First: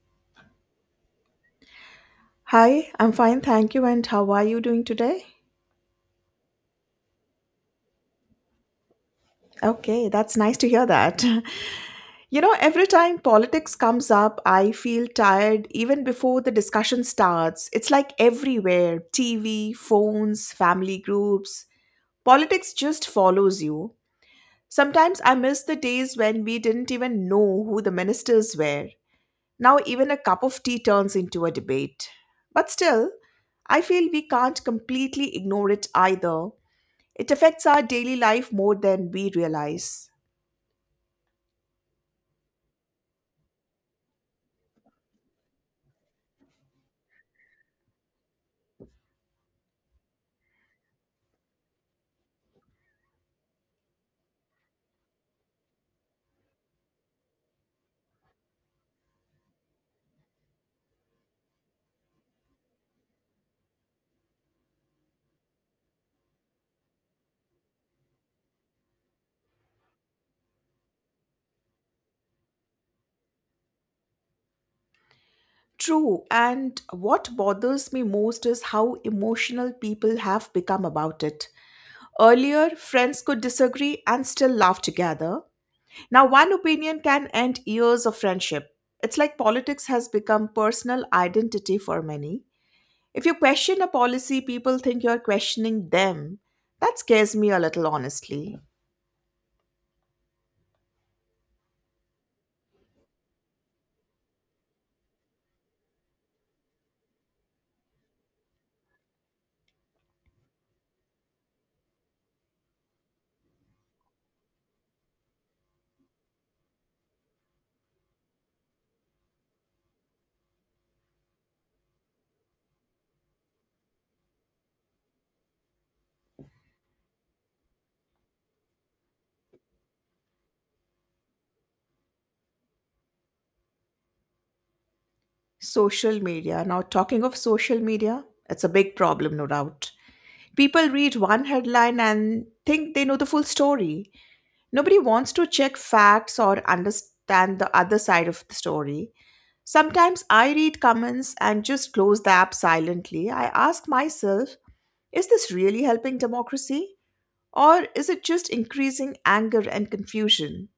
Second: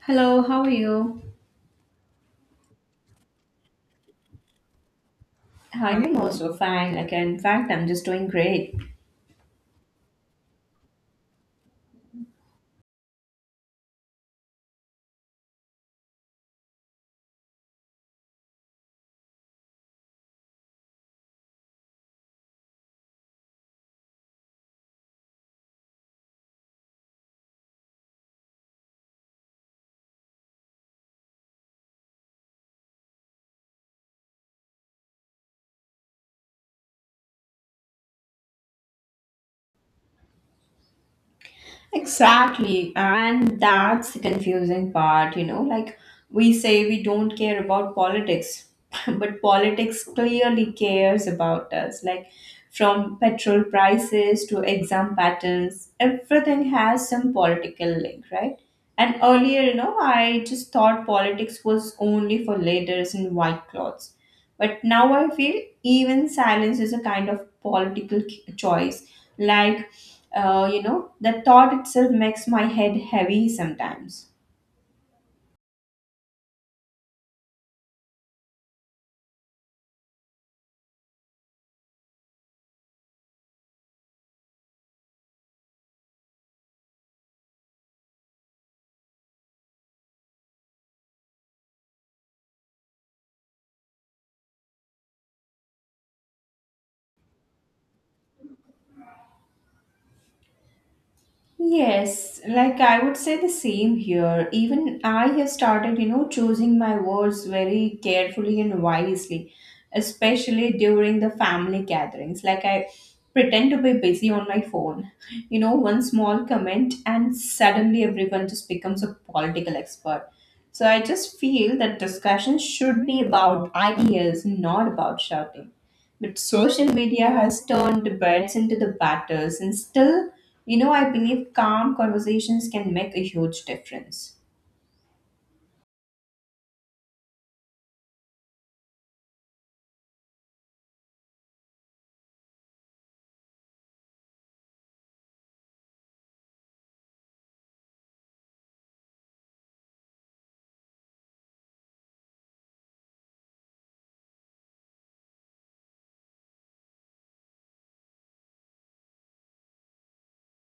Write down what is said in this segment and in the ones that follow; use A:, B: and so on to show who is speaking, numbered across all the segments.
A: Hello, how are you?
B: Hi, I'm fine, thank you. And how are you doing today?
A: I'm also fine. Like, in fact, I'm just doing great.
B: Okay, that's nice to hear that. You know, every time politics comes up, I feel tired even before the discussion starts. It's like everywhere TV, phones, family groups. Politics just follows you. Sometimes I miss the days when we didn't even know who the ministers were. Now, even a cup of tea turns into a debate. But still, I feel we can't completely ignore it either. It affects our daily life more than we realize.
A: Exactly. And that's the confusing part. Like, we say we don't care about politics, but politics clearly cares about us. Like, from petrol prices to exam patterns, everything has some political link, right? And earlier, I just thought politics was only for leaders in white clothes. But now I feel even silence is a kind of political choice. Like, the thought itself makes my head heavy sometimes.
B: True, and what bothers me most is how emotional people have become about it. Earlier, friends could disagree and still laugh together. Now, one opinion can end years of friendship. It's like politics has become personal identity for many. If you question a policy, people think you're questioning them. That scares me a little, honestly.
A: Yes, like I would say the same here. Even I have started, choosing my words very carefully and wisely, especially during the family gatherings. Like I pretend to be busy on my phone. One small comment, and suddenly everyone just becomes a political expert. So I just feel that discussion should be about ideas, not about shouting. But social media has turned birds into the batters, and still, I believe calm conversations can make a huge difference.
B: Social media. Now, talking of social media, it's a big problem, no doubt. People read one headline and think they know the full story. Nobody wants to check facts or understand the other side of the story. Sometimes I read comments and just close the app silently. I ask myself, is this really helping democracy? Or is it just increasing anger and confusion?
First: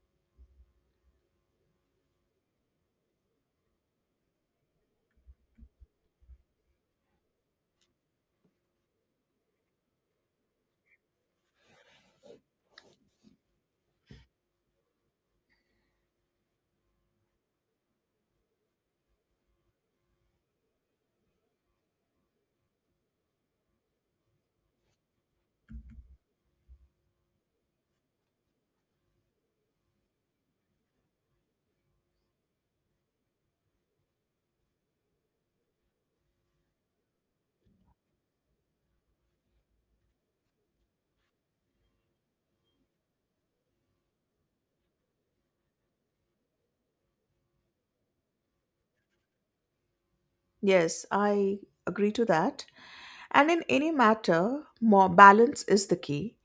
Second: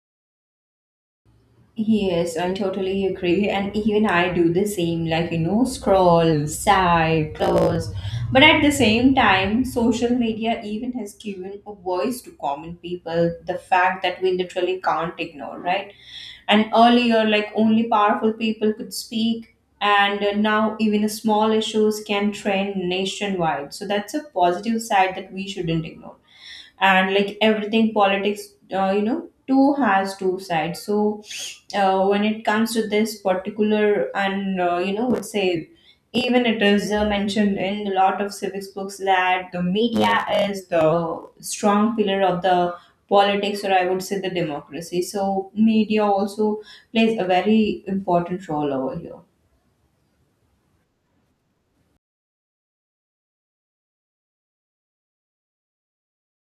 A: Yes, I totally agree. And even I do the same, like, scroll, swipe, close. But at the same time, social media even has given a voice to common people, the fact that we literally can't ignore, right? And earlier, like, only powerful people could speak, and now even small issues can trend nationwide. So that's a positive side that we shouldn't ignore. And like, everything politics too has two sides. So when it comes to this particular, and would say, even it is mentioned in a lot of civics books that the media is the strong pillar of the politics, or I would say the democracy. So media also plays a very important role over here.
B: Yes, I agree to that. And in any matter, more balance is the key.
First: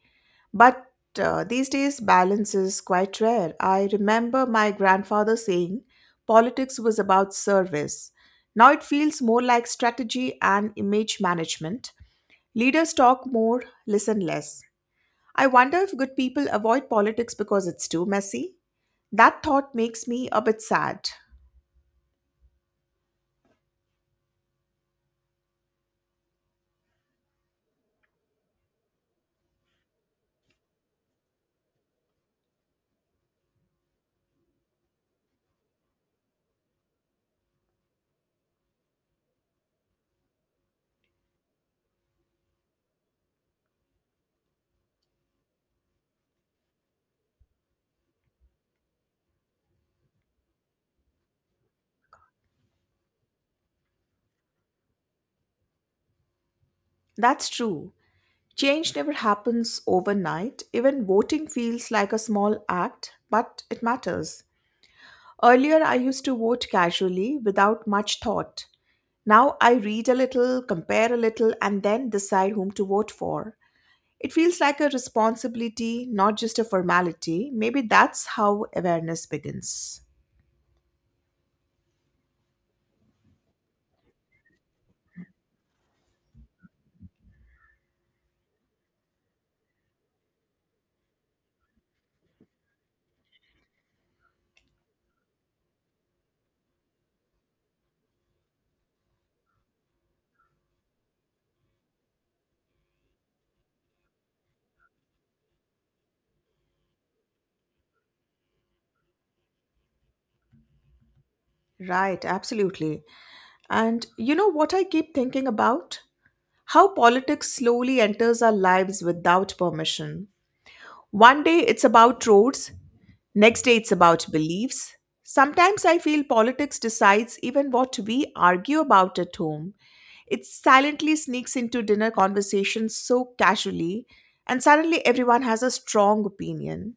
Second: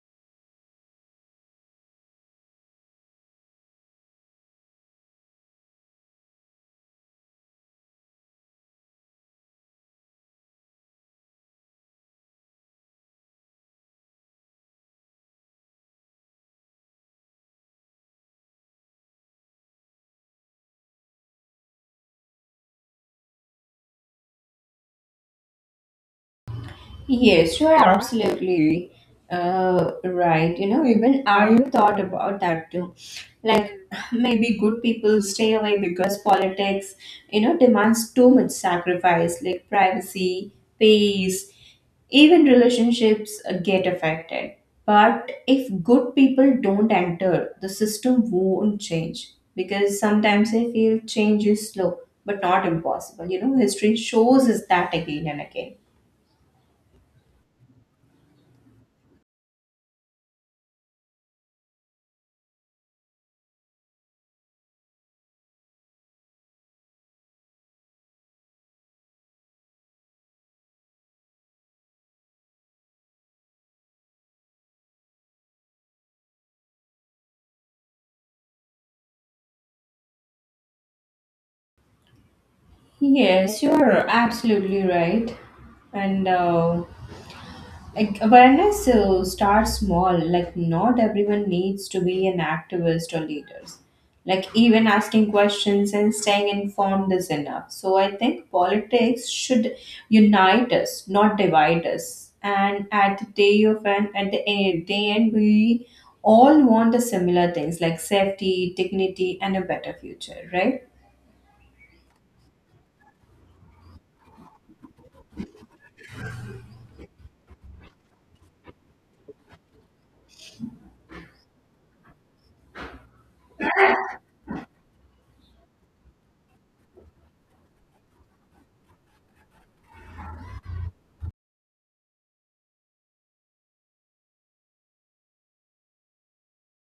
B: But these days, balance is quite rare. I remember my grandfather saying politics was about service. Now it feels more like strategy and image management. Leaders talk more, listen less. I wonder if good people avoid politics because it's too messy. That thought makes me a bit sad.
A: Yes, you are absolutely right. You know, even I thought about that too. Like, maybe good people stay away because politics, demands too much sacrifice, like privacy, peace, even relationships get affected. But if good people don't enter, the system won't change, because sometimes I feel change is slow but not impossible. History shows us that again and again.
B: That's true. Change never happens overnight. Even voting feels like a small act, but it matters. Earlier, I used to vote casually without much thought. Now I read a little, compare a little, and then decide whom to vote for. It feels like a responsibility, not just a formality. Maybe that's how awareness begins.
A: Yes, you're absolutely right. And like, awareness starts small. Like, not everyone needs to be an activist or leaders. Like, even asking questions and staying informed is enough. So, I think politics should unite us, not divide us. And at the day of end, at the end, day end, we all want the similar things like safety, dignity, and a better future, right?
B: Right, absolutely. And you know what I keep thinking about? How politics slowly enters our lives without permission. One day it's about roads, next day it's about beliefs. Sometimes I feel politics decides even what we argue about at home. It silently sneaks into dinner conversations so casually, and suddenly everyone has a strong opinion.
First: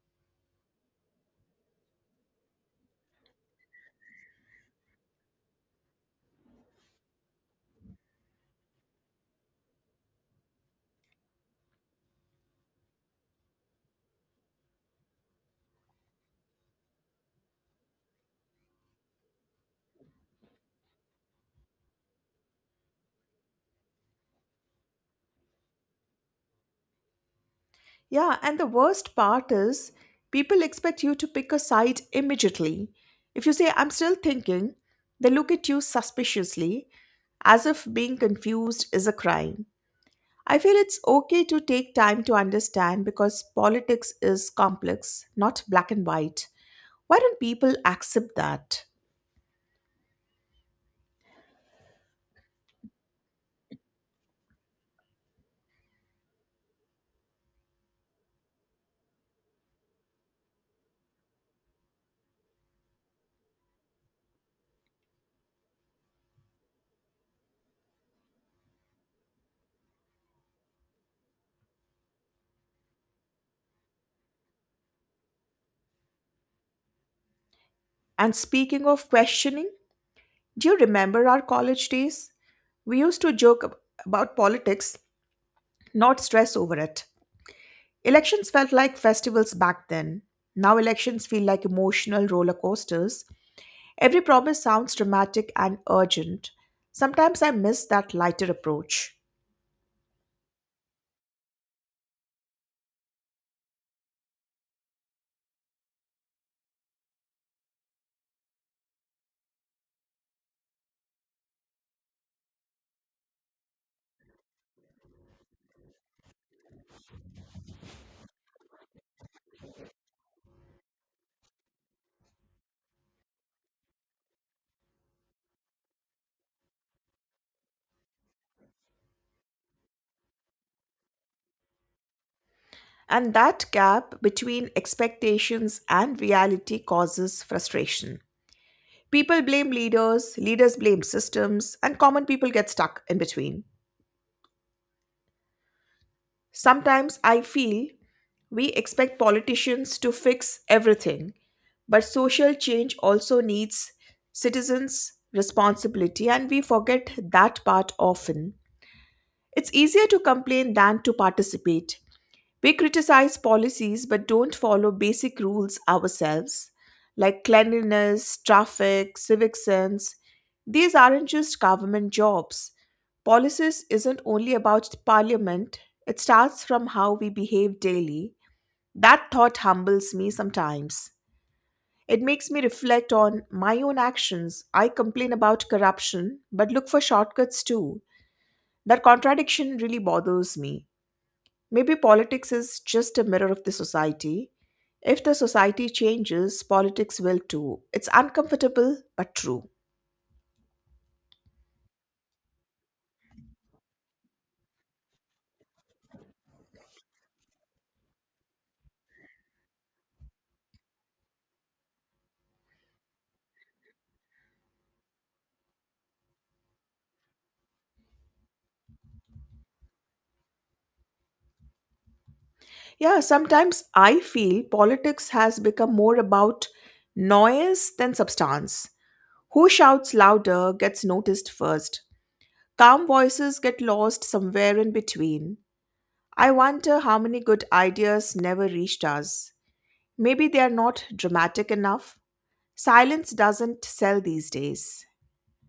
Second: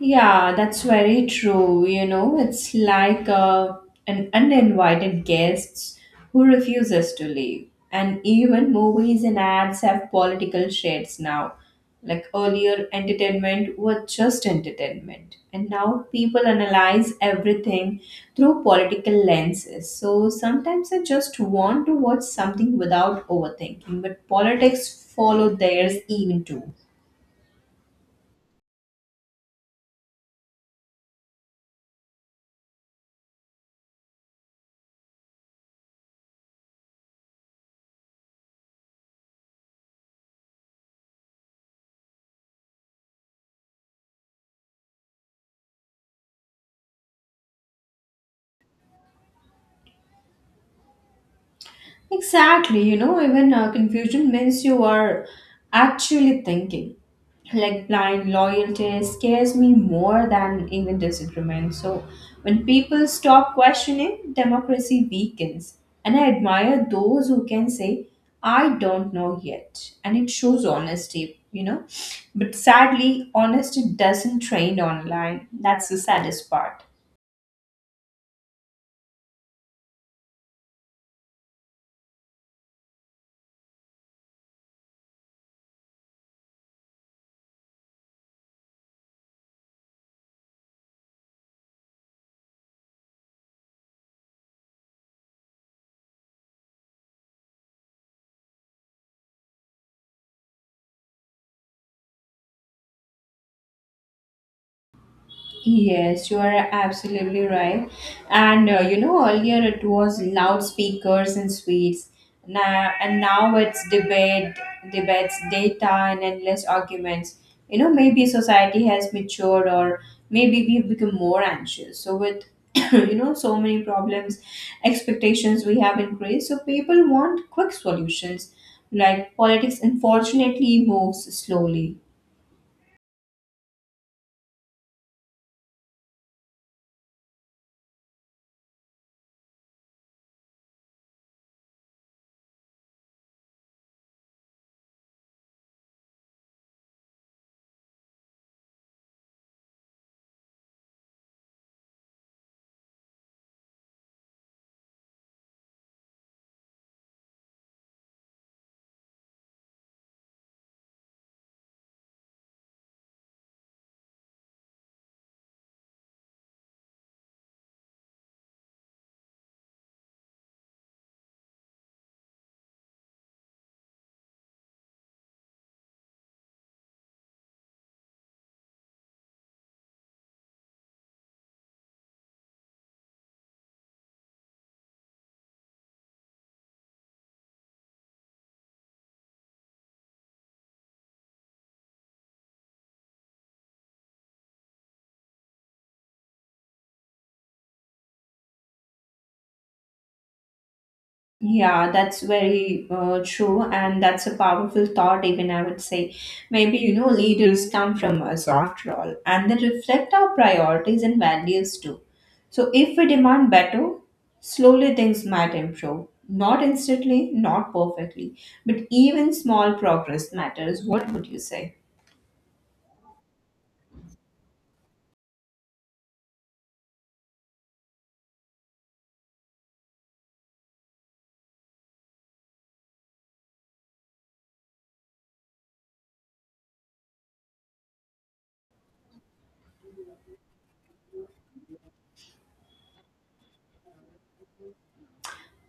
A: Yeah, that's very true. It's like an uninvited guest who refuses to leave. And even movies and ads have political shades now. Like earlier, entertainment was just entertainment, and now people analyze everything through political lenses. So sometimes I just want to watch something without overthinking, but politics follow theirs even too.
B: Yeah, and the worst part is people expect you to pick a side immediately. If you say, I'm still thinking, they look at you suspiciously, as if being confused is a crime. I feel it's okay to take time to understand because politics is complex, not black and white. Why don't people accept that?
A: Exactly. Even confusion means you are actually thinking. Like, blind loyalty scares me more than even disagreement. So when people stop questioning, democracy weakens. And I admire those who can say, I don't know yet. And it shows honesty. But sadly, honesty doesn't trend online. That's the saddest part.
B: And speaking of questioning, do you remember our college days? We used to about politics, not stress over it. Elections felt like festivals back then. Now elections feel like emotional roller coasters. Every promise sounds dramatic and urgent. Sometimes I miss that lighter approach.
A: Yes, you are absolutely right. And earlier it was loudspeakers and suites. Now it's debates, data, and endless arguments. You know, maybe society has matured, or maybe we've become more anxious. So with so many problems, expectations we have increased. So people want quick solutions. Like politics, unfortunately, moves slowly.
B: And that gap between expectations and reality causes frustration. People blame leaders, leaders blame systems, and common people get stuck in between. Sometimes I feel we expect politicians to fix everything, but social change also needs citizens' responsibility, and we forget that part often. It's easier to complain than to participate. We criticize policies but don't follow basic rules ourselves, like cleanliness, traffic, civic sense. These aren't just government jobs. Policies isn't only about parliament, it starts from how we behave daily. That thought humbles me sometimes. It makes me reflect on my own actions. I complain about corruption, but look for shortcuts too. That contradiction really bothers me. Maybe politics is just a mirror of the society. If the society changes, politics will too. It's uncomfortable, but true.
A: Yeah, that's very true, and that's a powerful thought, even I would say. Maybe, leaders come from us after all, and they reflect our priorities and values too. So, if we demand better, slowly things might improve. Not instantly, not perfectly, but even small progress matters. What would you say?
B: Yeah, sometimes I feel politics has become more about noise than substance. Who shouts louder gets noticed first. Calm voices get lost somewhere in between. I wonder how many good ideas never reached us. Maybe they are not dramatic enough. Silence doesn't sell these days.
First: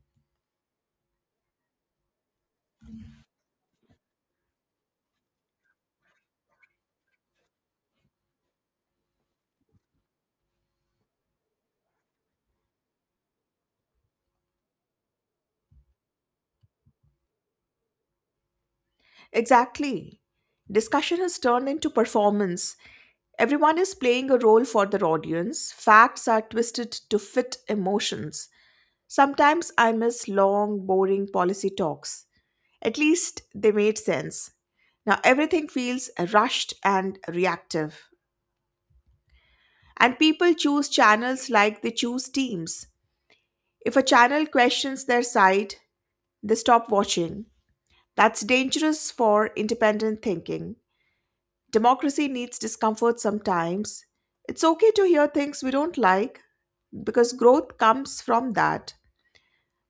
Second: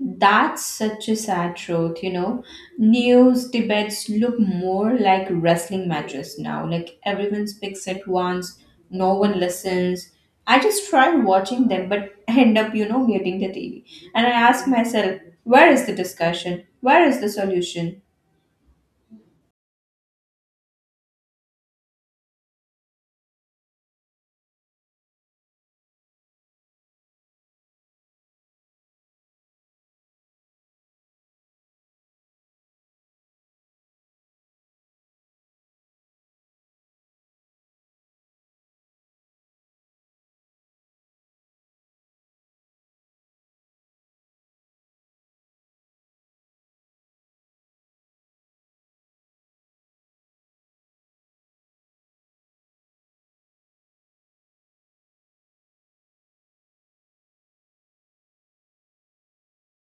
A: That's such a sad truth. News debates look more like wrestling matches now. Like everyone speaks at once, no one listens. I just try watching them, but end up, muting the TV. And I ask myself, where is the discussion? Where is the solution?
B: Exactly. Discussion has turned into performance. Everyone is playing a role for their audience. Facts are twisted to fit emotions. Sometimes I miss long, boring policy talks. At least they made sense. Now everything feels rushed and reactive. And people choose channels like they choose teams. If a channel questions their side, they stop watching. That's dangerous for independent thinking. Democracy needs discomfort sometimes. It's okay to hear things we don't like because growth comes from that.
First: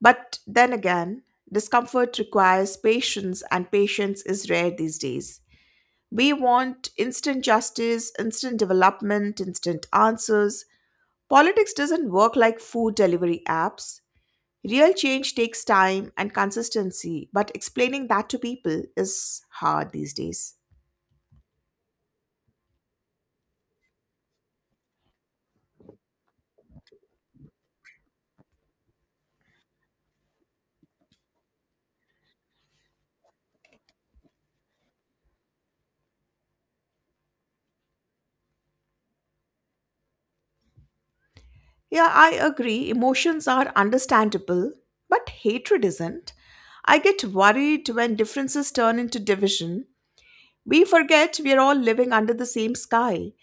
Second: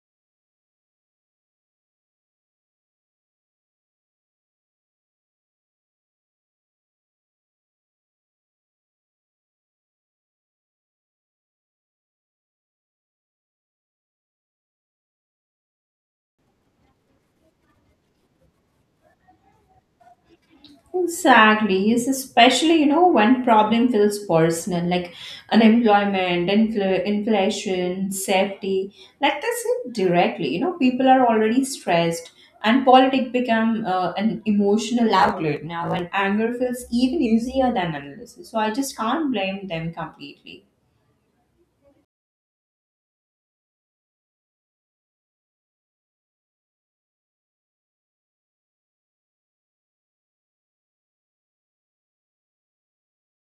B: But then again, discomfort requires patience, and patience is rare these days. We want instant justice, instant development, instant answers. Politics doesn't work like food delivery apps. Real change takes time and consistency, but explaining that to people is hard these days.
A: Exactly. Yes, especially, when problem feels personal, like unemployment, inflation, safety, like that's it directly. You know, people are already stressed, and politics become an emotional outlet now, and anger feels even easier than analysis. So I just can't blame them completely.
B: Yeah, I agree. Emotions are understandable, but hatred isn't. I get worried when differences turn into division. We forget we're all living under the same sky.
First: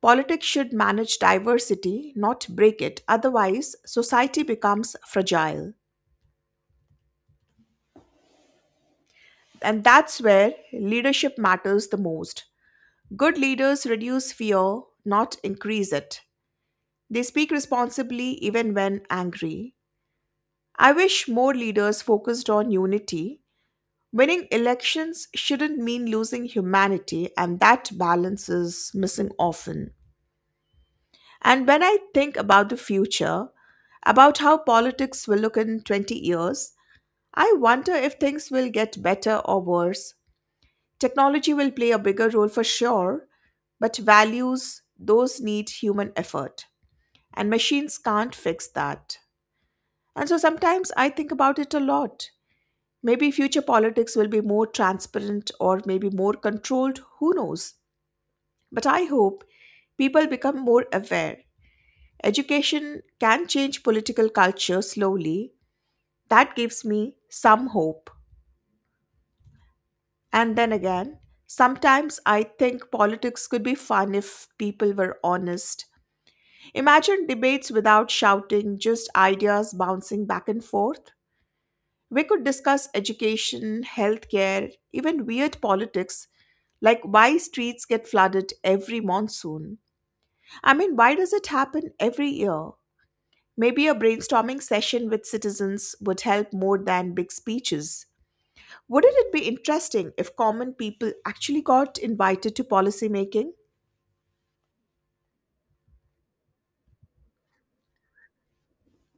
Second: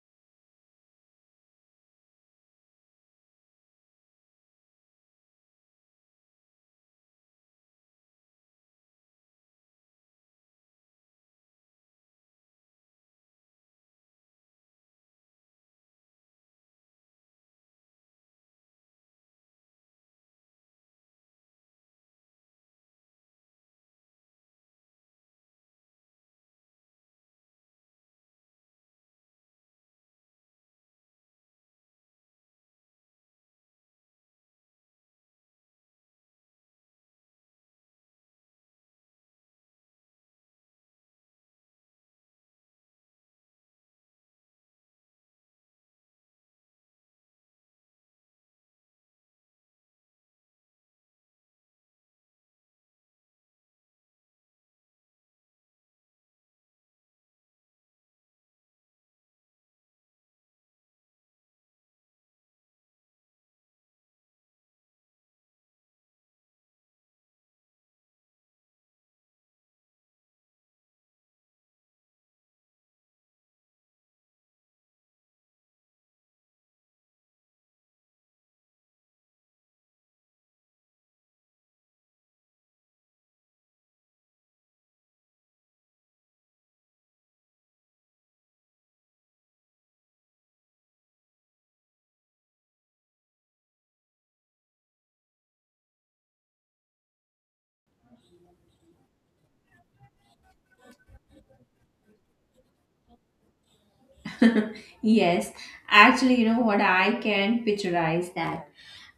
B: Politics should manage diversity, not break it. Otherwise, society becomes fragile. And that's where leadership matters the most. Good leaders reduce fear, not increase it. They speak responsibly even when angry. I wish more leaders focused on unity. Winning elections shouldn't mean losing humanity, and that balance is missing often. And when I think about the future, about how politics will look in 20 years, I wonder if things will get better or worse. Technology will play a bigger role for sure, but values, those need human effort. And machines can't fix that. And so sometimes I think about it a lot. Maybe future politics will be more transparent or maybe more controlled, who knows. But I hope people become more aware. Education can change political culture slowly. That gives me some hope. And then again, sometimes I think politics could be fun if people were honest. Imagine debates without shouting, just ideas bouncing back and forth. We could discuss education, healthcare, even weird politics, like why streets get flooded every monsoon. I mean, why does it happen every year? Maybe a brainstorming session with citizens would help more than big speeches. Wouldn't it be interesting if common people actually got invited to policy making?
A: Yes, actually, you know what? I can picturize that.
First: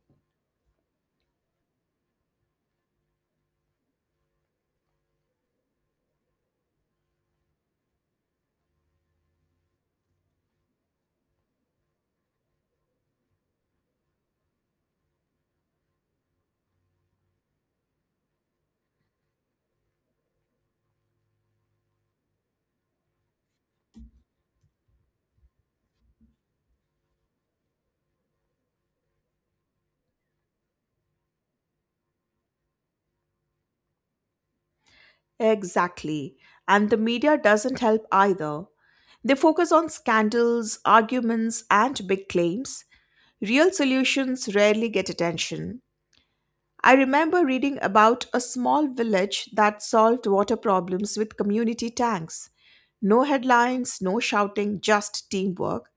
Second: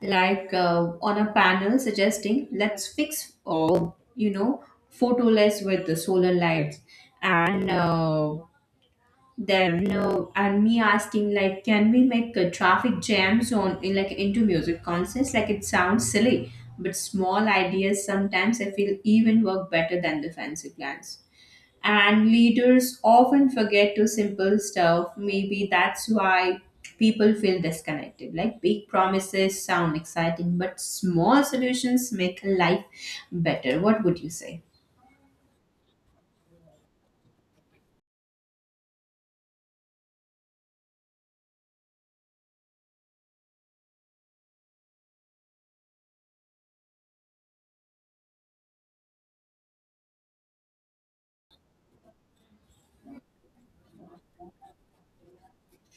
A: Like, on a panel suggesting, let's fix, you know, photoless with the solar lights. And uh, and me asking, like, can we make traffic jams on, in, like, into music concerts? Like, it sounds silly, but small ideas sometimes I feel even work better than the fancy plans. And leaders often forget to simple stuff. Maybe that's why people feel disconnected. Like, big promises sound exciting, but small solutions make life better. What would you say?
B: Exactly. And the media doesn't help either. They focus on scandals, arguments, and big claims. Real solutions rarely get attention. I remember reading about a small village that solved water problems with community tanks. No headlines, no shouting, just teamwork.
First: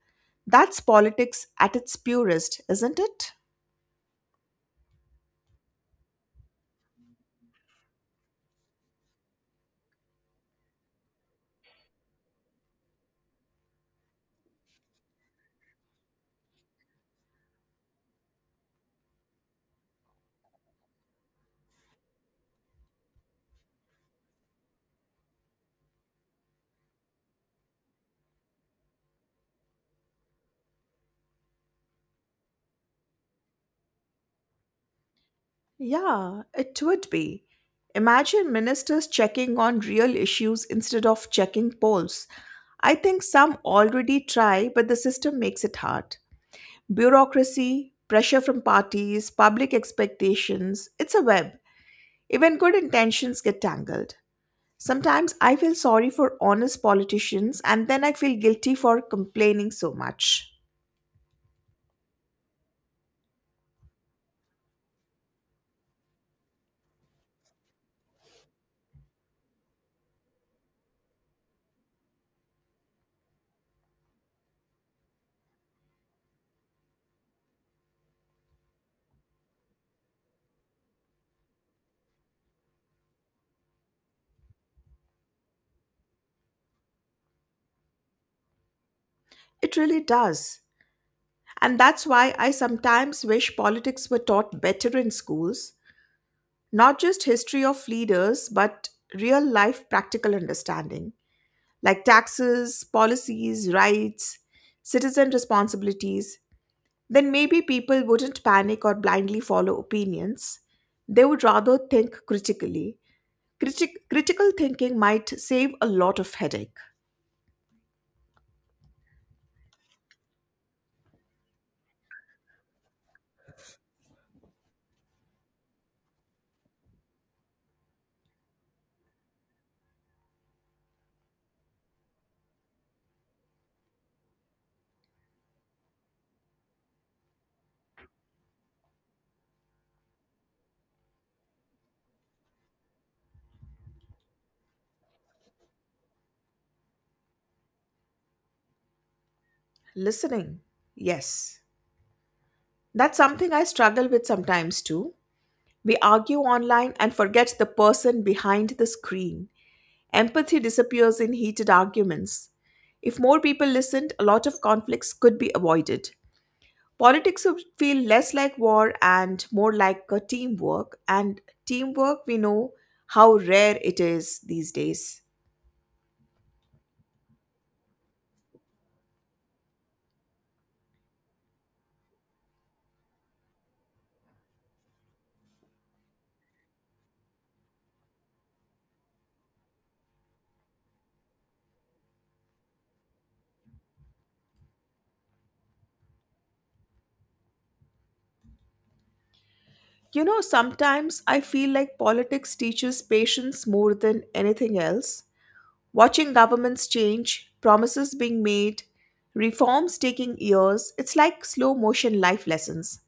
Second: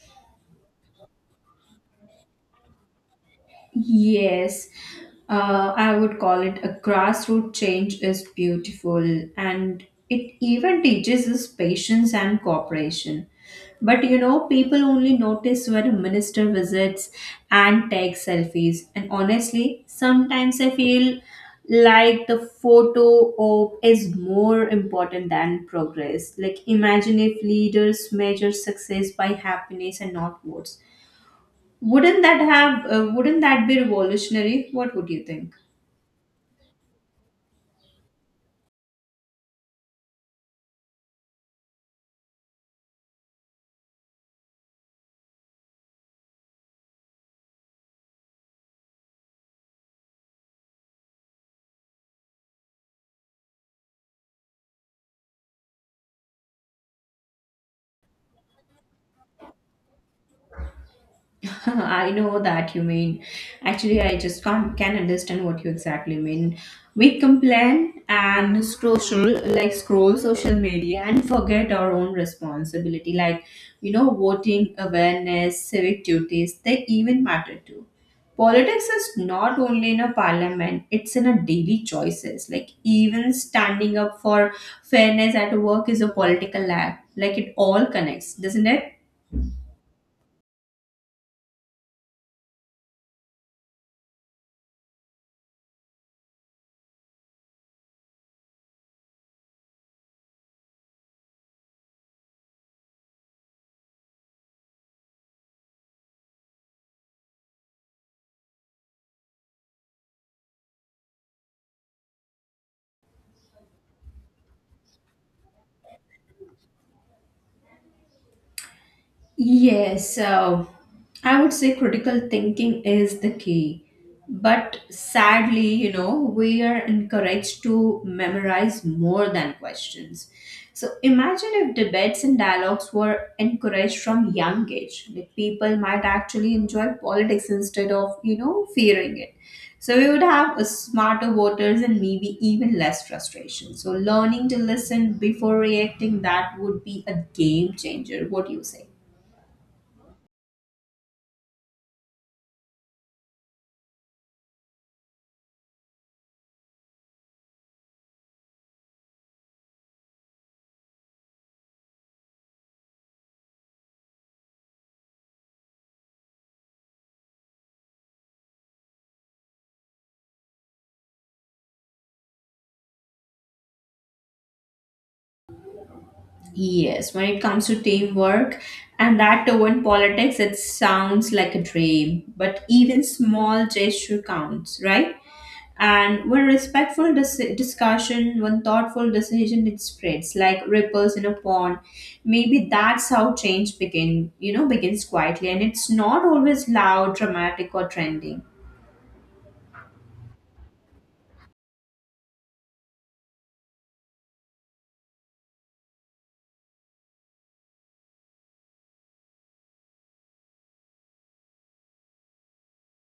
B: That's politics at its purest, isn't it?
A: Yes, I would call it a grassroots change is beautiful, and it even teaches us patience and cooperation. But you know, people only notice when a minister visits and takes selfies. And honestly, sometimes I feel like the photo op is more important than progress. Like, imagine if leaders measure success by happiness and not votes, wouldn't that be revolutionary? What would you think?
B: Yeah, it would be. Imagine ministers checking on real issues instead of checking polls. I think some already try, but the system makes it hard. Bureaucracy, pressure from parties, public expectations, it's a web. Even good intentions get tangled. Sometimes I feel sorry for honest politicians and then I feel guilty for complaining so much.
A: I know that you mean. Actually, I just can't can understand what you exactly mean. We complain and scroll social media, and forget our own responsibility, like, voting, awareness, civic duties. They even matter too. Politics is not only in a parliament; it's in a daily choices. Like, even standing up for fairness at work is a political act. Like, it all connects, doesn't it?
B: It really does. And that's why I sometimes wish politics were taught better in schools. Not just history of leaders, but real life practical understanding, like taxes, policies, rights, citizen responsibilities. Then maybe people wouldn't panic or blindly follow opinions. They would rather think critically. Critical thinking might save a lot of headache.
A: Yes, I would say critical thinking is the key. But sadly, we are encouraged to memorize more than questions. So imagine if debates and dialogues were encouraged from young age. Like, people might actually enjoy politics instead of, fearing it. So we would have a smarter voters and maybe even less frustration. So learning to listen before reacting, that would be a game changer. What do you say?
B: Listening, yes. That's something I struggle with sometimes too. We argue online and forget the person behind the screen. Empathy disappears in heated arguments. If more people listened, a lot of conflicts could be avoided. Politics would feel less like war and more like a teamwork, and teamwork we know how rare it is these days.
A: Yes, when it comes to teamwork, and that too in politics, it sounds like a dream, but even small gesture counts, right? And when respectful discussion, when thoughtful decision, it spreads like ripples in a pond. Maybe that's how change begins quietly, and it's not always loud, dramatic, or trending.
B: You know, sometimes I feel like politics teaches patience more than anything else. Watching governments change, promises being made, reforms taking years, it's like slow motion life lessons.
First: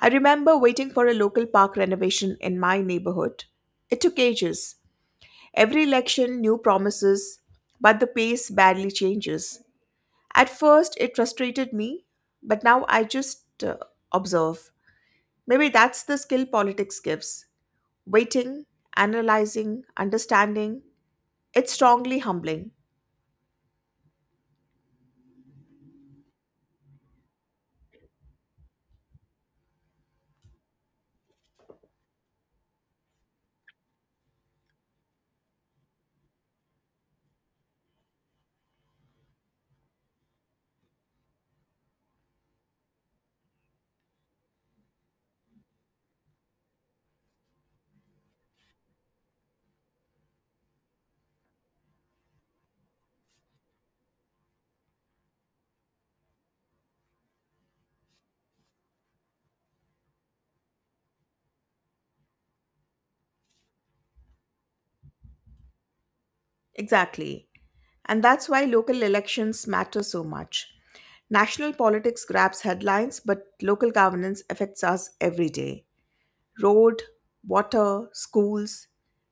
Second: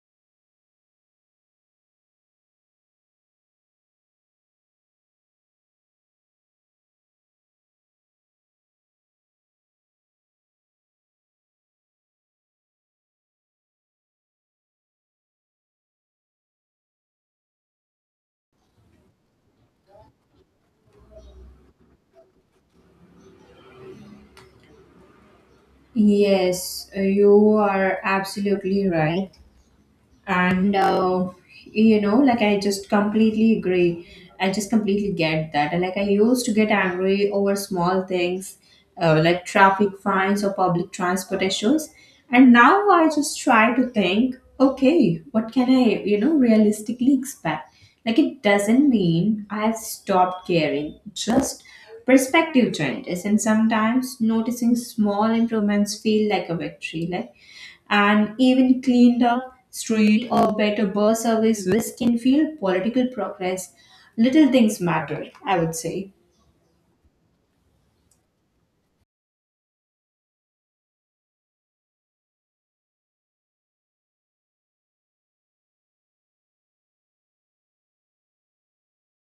B: I remember waiting for a local park renovation in my neighborhood. It took ages. Every election, new promises, but the pace barely changes. At first, it frustrated me, but now I just observe. Maybe that's the skill politics gives: waiting, analyzing, understanding. It's strongly humbling.
A: Yes, you are absolutely right. And you know, like, I just completely get that. And like, I used to get angry over small things, like traffic fines or public transport issues. And now I just try to think, okay, what can I realistically expect? Like, it doesn't mean I've stopped caring, just perspective changes. And sometimes noticing small improvements feel like a victory. Like, and even cleaner street or better bus service, this can feel political progress. Little things matter, I would say.
B: Exactly. And that's why local elections matter so much. National politics grabs headlines, but local governance affects us every day. Road, water, schools.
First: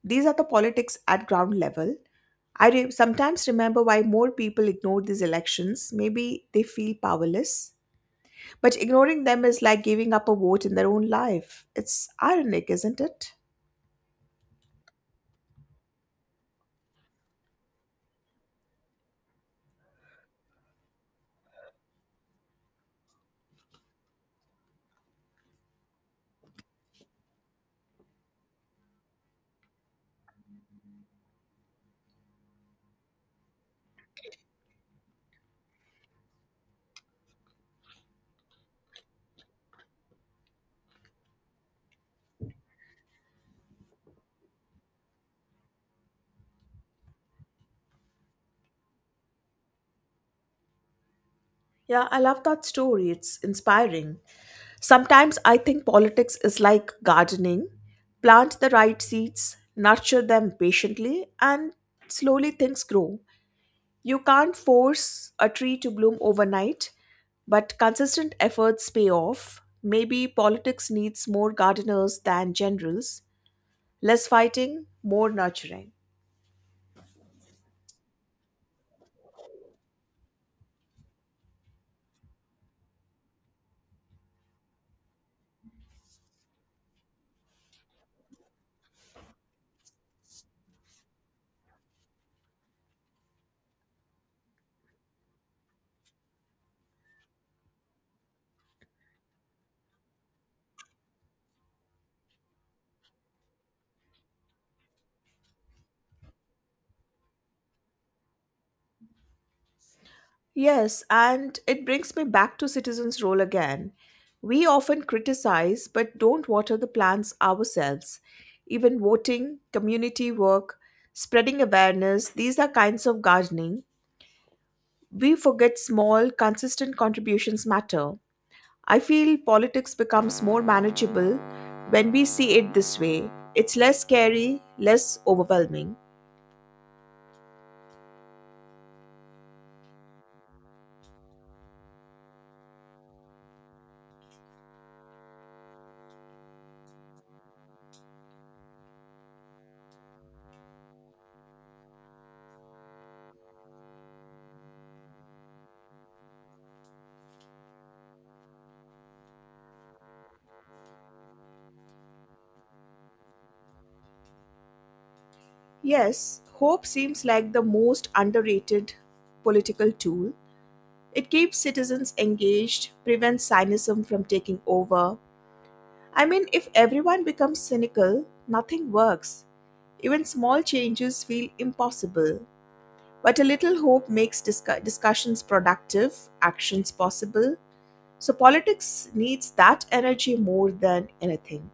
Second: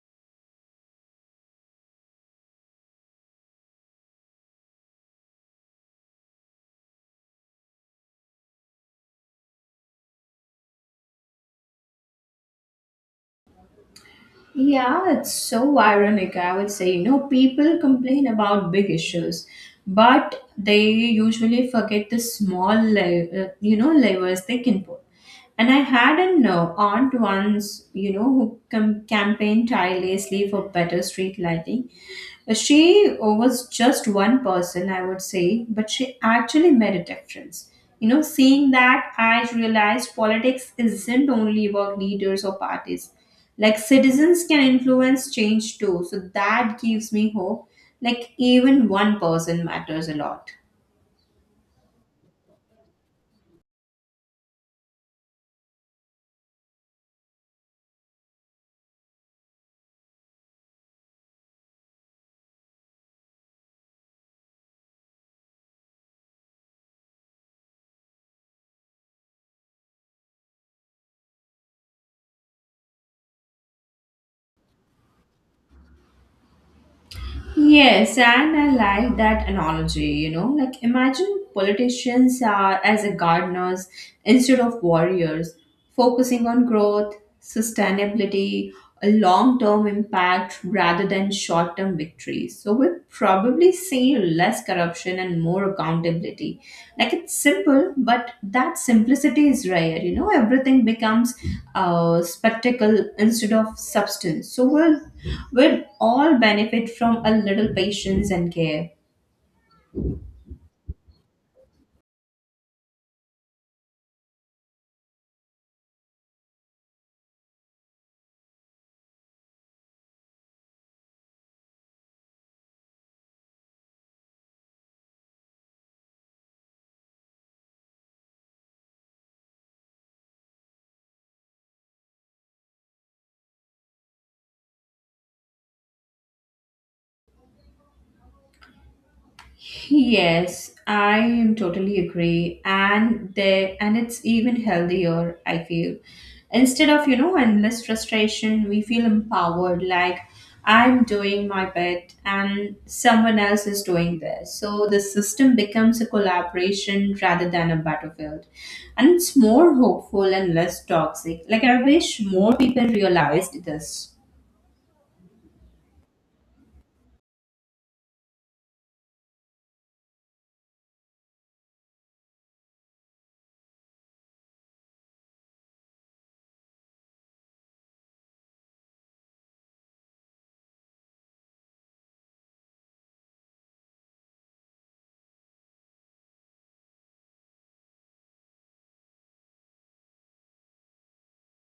B: These are the politics at ground level. Sometimes remember why more people ignore these elections. Maybe they feel powerless. But ignoring them is like giving up a vote in their own life. It's ironic, isn't it?
A: Yeah, it's so ironic, I would say. You know, people complain about big issues, but they usually forget the small, levers they can pull. And I had an aunt once, who campaigned tirelessly for better street lighting. She was just one person, I would say, but she actually made a difference. You know, seeing that, I realized politics isn't only about leaders or parties. Like, citizens can influence change too, so that gives me hope. Like, even one person matters a lot.
B: Yeah, I love that story. It's inspiring. Sometimes I think politics is like gardening: plant the right seeds, nurture them patiently, and slowly things grow. You can't force a tree to bloom overnight, but consistent efforts pay off. Maybe politics needs more gardeners than generals, less fighting, more nurturing.
A: Yes, and I like that analogy, like, imagine politicians are as a gardeners instead of warriors, focusing on growth, sustainability, a long-term impact rather than short-term victories. So we probably see less corruption and more accountability. Like, it's simple, but that simplicity is rare. You know, everything becomes a spectacle instead of substance. So we'll all benefit from a little patience and care.
B: Yes, and it brings me back to citizens' role again. We often criticize but don't water the plants ourselves. Even voting, community work, spreading awareness, these are kinds of gardening. We forget small, consistent contributions matter. I feel politics becomes more manageable when we see it this way. It's less scary, less overwhelming.
A: Yes, I am totally agree, and there, and it's even healthier. I feel instead of endless frustration, we feel empowered. Like, I'm doing my bit, and someone else is doing this. So the system becomes a collaboration rather than a battlefield, and it's more hopeful and less toxic. Like, I wish more people realized this.
B: Yes, hope seems like the most underrated political tool. It keeps citizens engaged, prevents cynicism from taking over. I mean, if everyone becomes cynical, nothing works. Even small changes feel impossible. But a little hope makes discussions productive, actions possible. So, politics needs that energy more than anything.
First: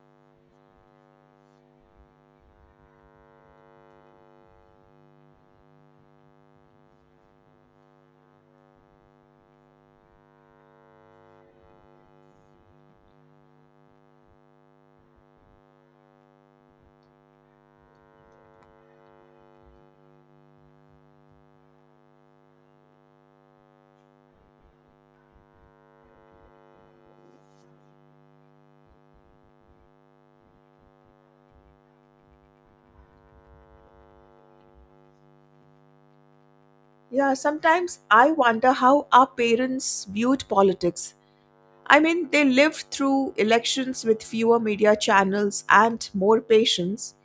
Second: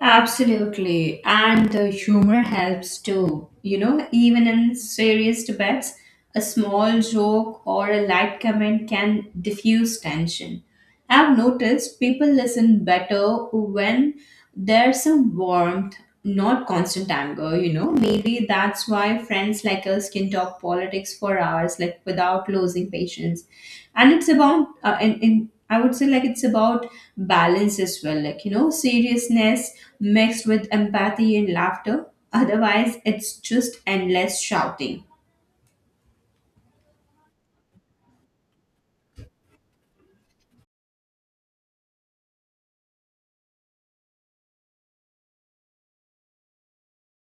A: Absolutely. And the humor helps too. You know, even in serious debates, a small joke or a light comment can diffuse tension. I've noticed people listen better when there's some warmth, not constant anger, maybe that's why friends like us can talk politics for hours, like, without losing patience. And it's about and I would say, like, it's about balance as well, like, you know, seriousness mixed with empathy and laughter. Otherwise it's just endless shouting.
B: Yeah, sometimes I wonder how our parents viewed politics. I mean, they lived through elections with fewer media channels and more patience.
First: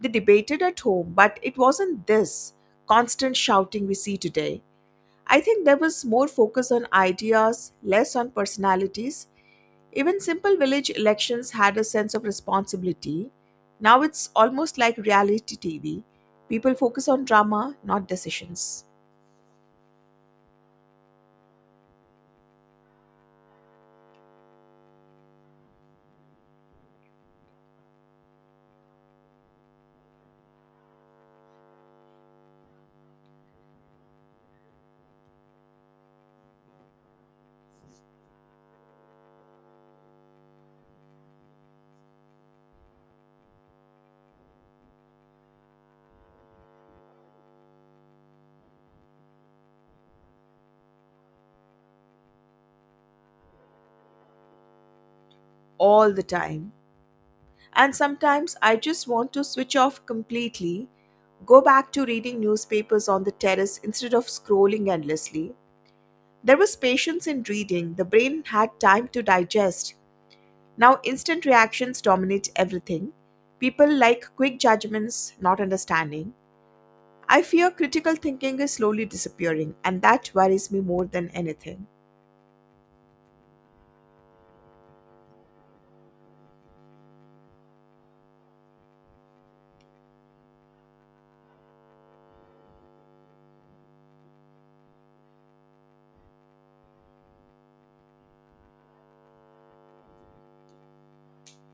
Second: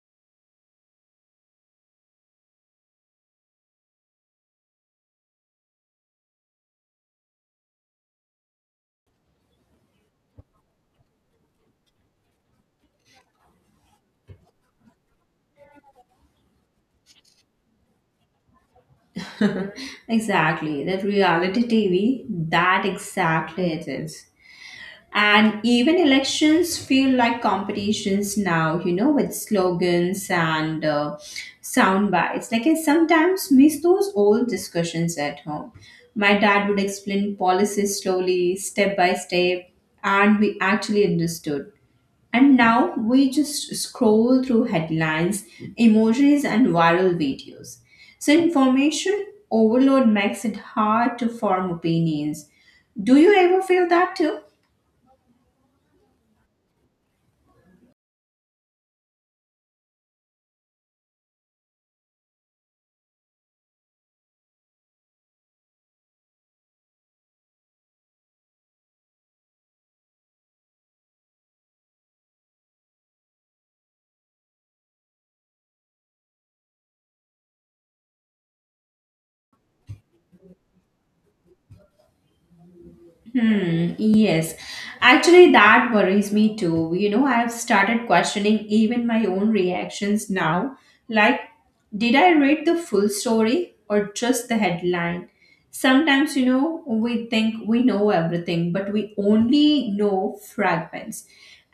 B: They debated at home, but it wasn't this constant shouting we see today. I think there was more focus on ideas, less on personalities. Even simple village elections had a sense of responsibility. Now it's almost like reality TV. People focus on drama, not decisions,
A: Exactly, that reality TV, that exactly it is. And even elections feel like competitions now, you know, with slogans and sound bites. Like, I sometimes miss those old discussions at home. My dad would explain policies slowly, step by step, and we actually understood. And now we just scroll through headlines, emojis, and viral videos. So information overload makes it hard to form opinions. Do you ever feel that too?
B: all the time. And sometimes I just want to switch off completely, go back to reading newspapers on the terrace instead of scrolling endlessly. There was patience in reading, the brain had time to digest. Now, instant reactions dominate everything. People like quick judgments, not understanding. I fear critical thinking is slowly disappearing, and that worries me more than anything.
A: Hmm, yes. Actually, that worries me too. You know, I've started questioning even my own reactions now. Like, did I read the full story or just the headline? Sometimes, you know, we think we know everything, but we only know fragments.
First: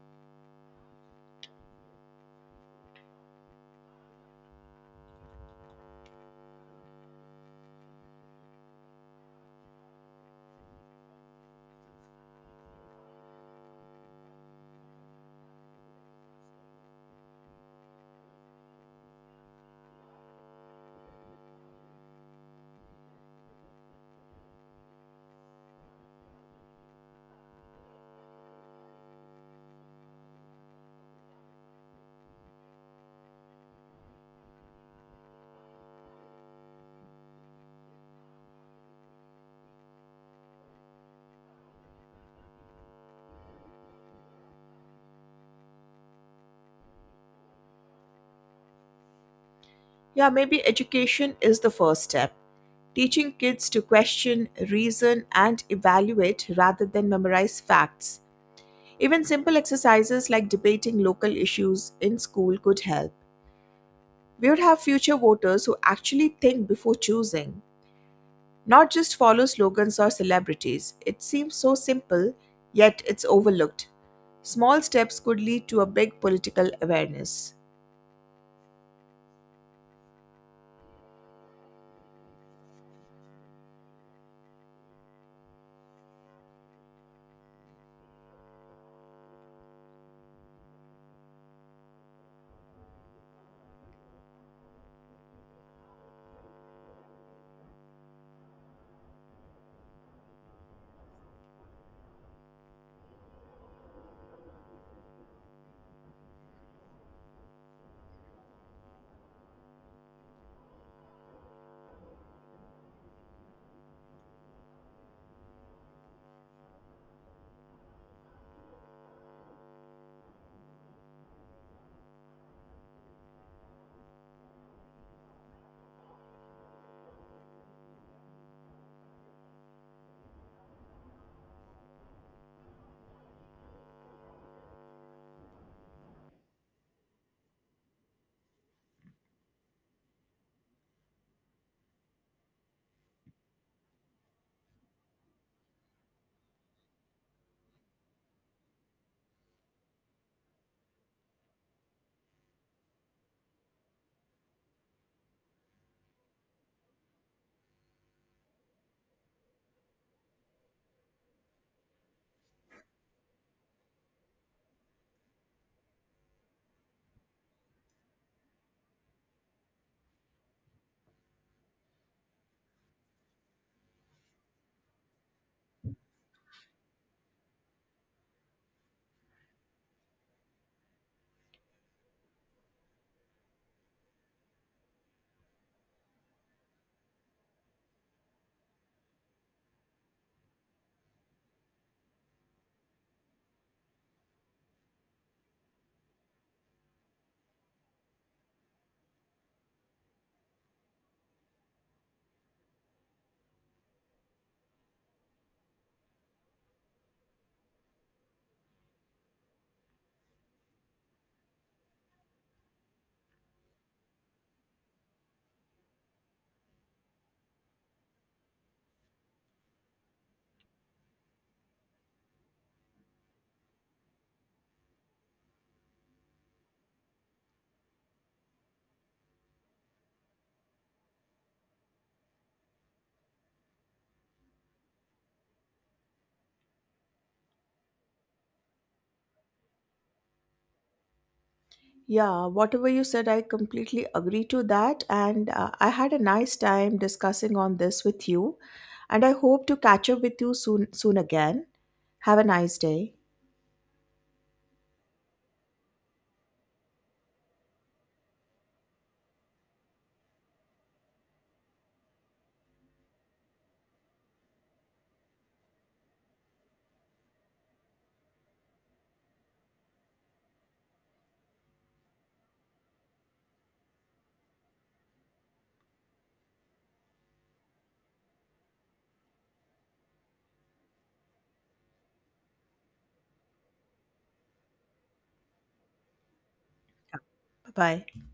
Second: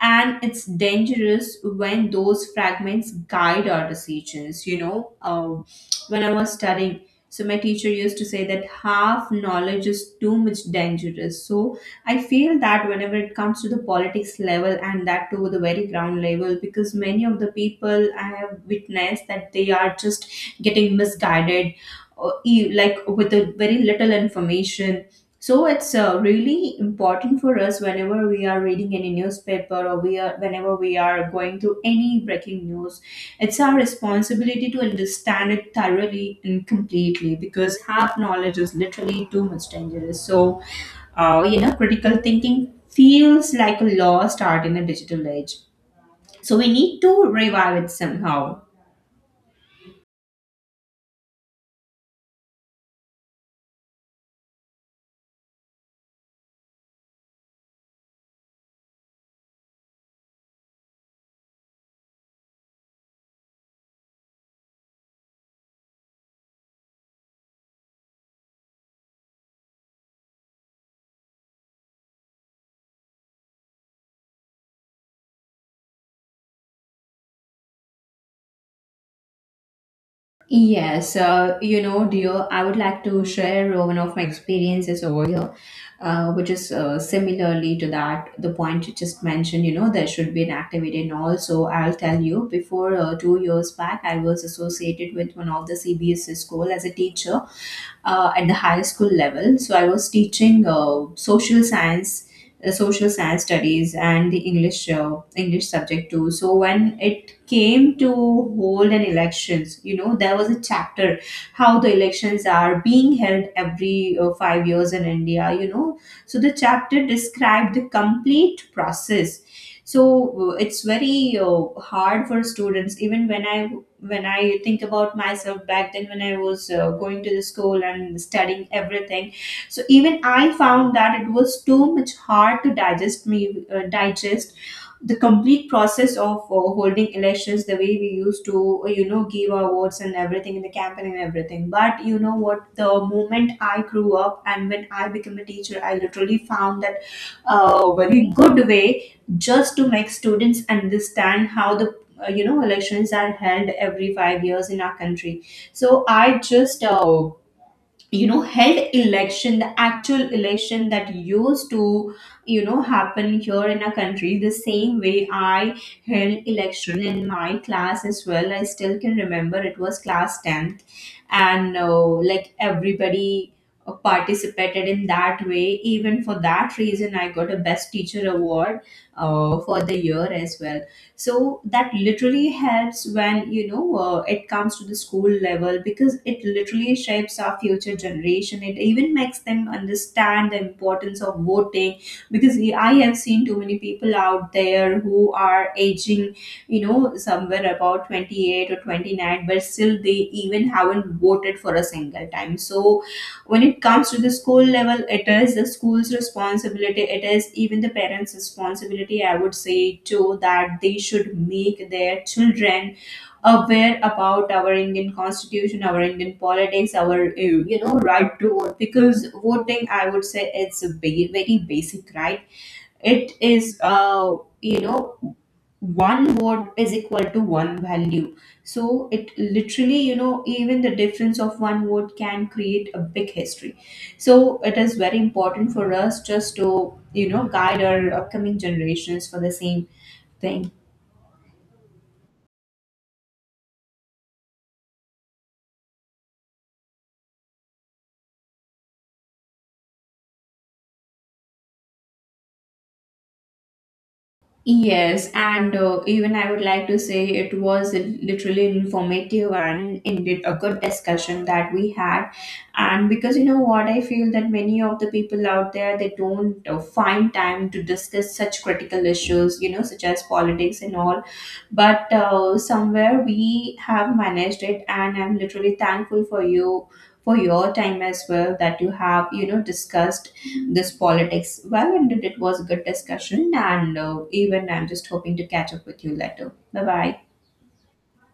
A: And it's dangerous when those fragments guide our decisions. When I was studying, so my teacher used to say that half knowledge is too much dangerous. So I feel that whenever it comes to the politics level, and that to the very ground level, because many of the people I have witnessed that they are just getting misguided, or like with a very little information. So it's really important for us whenever we are reading any newspaper, or we are whenever we are going through any breaking news. It's our responsibility to understand it thoroughly and completely, because half knowledge is literally too much dangerous. So, you know, critical thinking feels like a lost art in a digital age. So we need to revive it somehow.
B: Yeah, maybe education is the first step. Teaching kids to question, reason, and evaluate rather than memorize facts. Even simple exercises like debating local issues in school could help. We would have future voters who actually think before choosing, not just follow slogans or celebrities. It seems so simple, yet it's overlooked. Small steps could lead to a big political awareness.
A: Yes, you know, dear, I would like to share one of my experiences over here, which is similarly to that, the point you just mentioned, you know, there should be an activity and all. So I'll tell you, before 2 years back, I was associated with one of the CBSC school as a teacher at the high school level. So I was teaching social science studies, and the English subject too. So when it came to hold an elections, you know, there was a chapter how the elections are being held every 5 years in india, you know. So the chapter described the complete process. So it's very hard for students. Even when I think about myself back then when I was going to the school and studying everything, so even I found that it was too much hard to digest me, digest the complete process of holding elections, the way we used to you know, give our votes and everything in the campaign and everything. But you know what, the moment I grew up and when I became a teacher, I literally found that very good way just to make students understand how the you know, elections are held every 5 years in our country. So I just you know, held election, the actual election that used to, you know, happen here in our country, the same way I held election in my class as well. I still can remember, it was class 10th. And like, everybody participated in that way. Even for that reason I got a best teacher award for the year as well. So that literally helps when, you know, it comes to the school level, because it literally shapes our future generation. It even makes them understand the importance of voting, because I have seen too many people out there who are aging, you know, somewhere about 28 or 29, but still they even haven't voted for a single time. So when it comes to the school level, it is the school's responsibility, it is even the parents responsibility, I would say too, that they should make their children aware about our Indian constitution, our Indian politics, our you know, right to vote. Because voting, I would say, it's a very basic right. It is, you know, one vote is equal to one value. So it literally, you know, even the difference of one vote can create a big history. So it is very important for us just to, you know, guide our upcoming generations for the same thing.
B: Yeah, whatever you said, I completely agree to that. And I had a nice time discussing on this with you. And I hope to catch up with you soon again. Have a nice day.
A: Yes, and even I would like to say it was literally informative and indeed a good discussion that we had. And because you know what, I feel that many of the people out there, they don't find time to discuss such critical issues, you know, such as politics and all. But somewhere we have managed it, and I'm literally thankful for you for your time as well, that you have, you know, discussed this politics well, and it was a good discussion. And even I'm just hoping to catch up with you later. Bye bye.
B: Bye bye.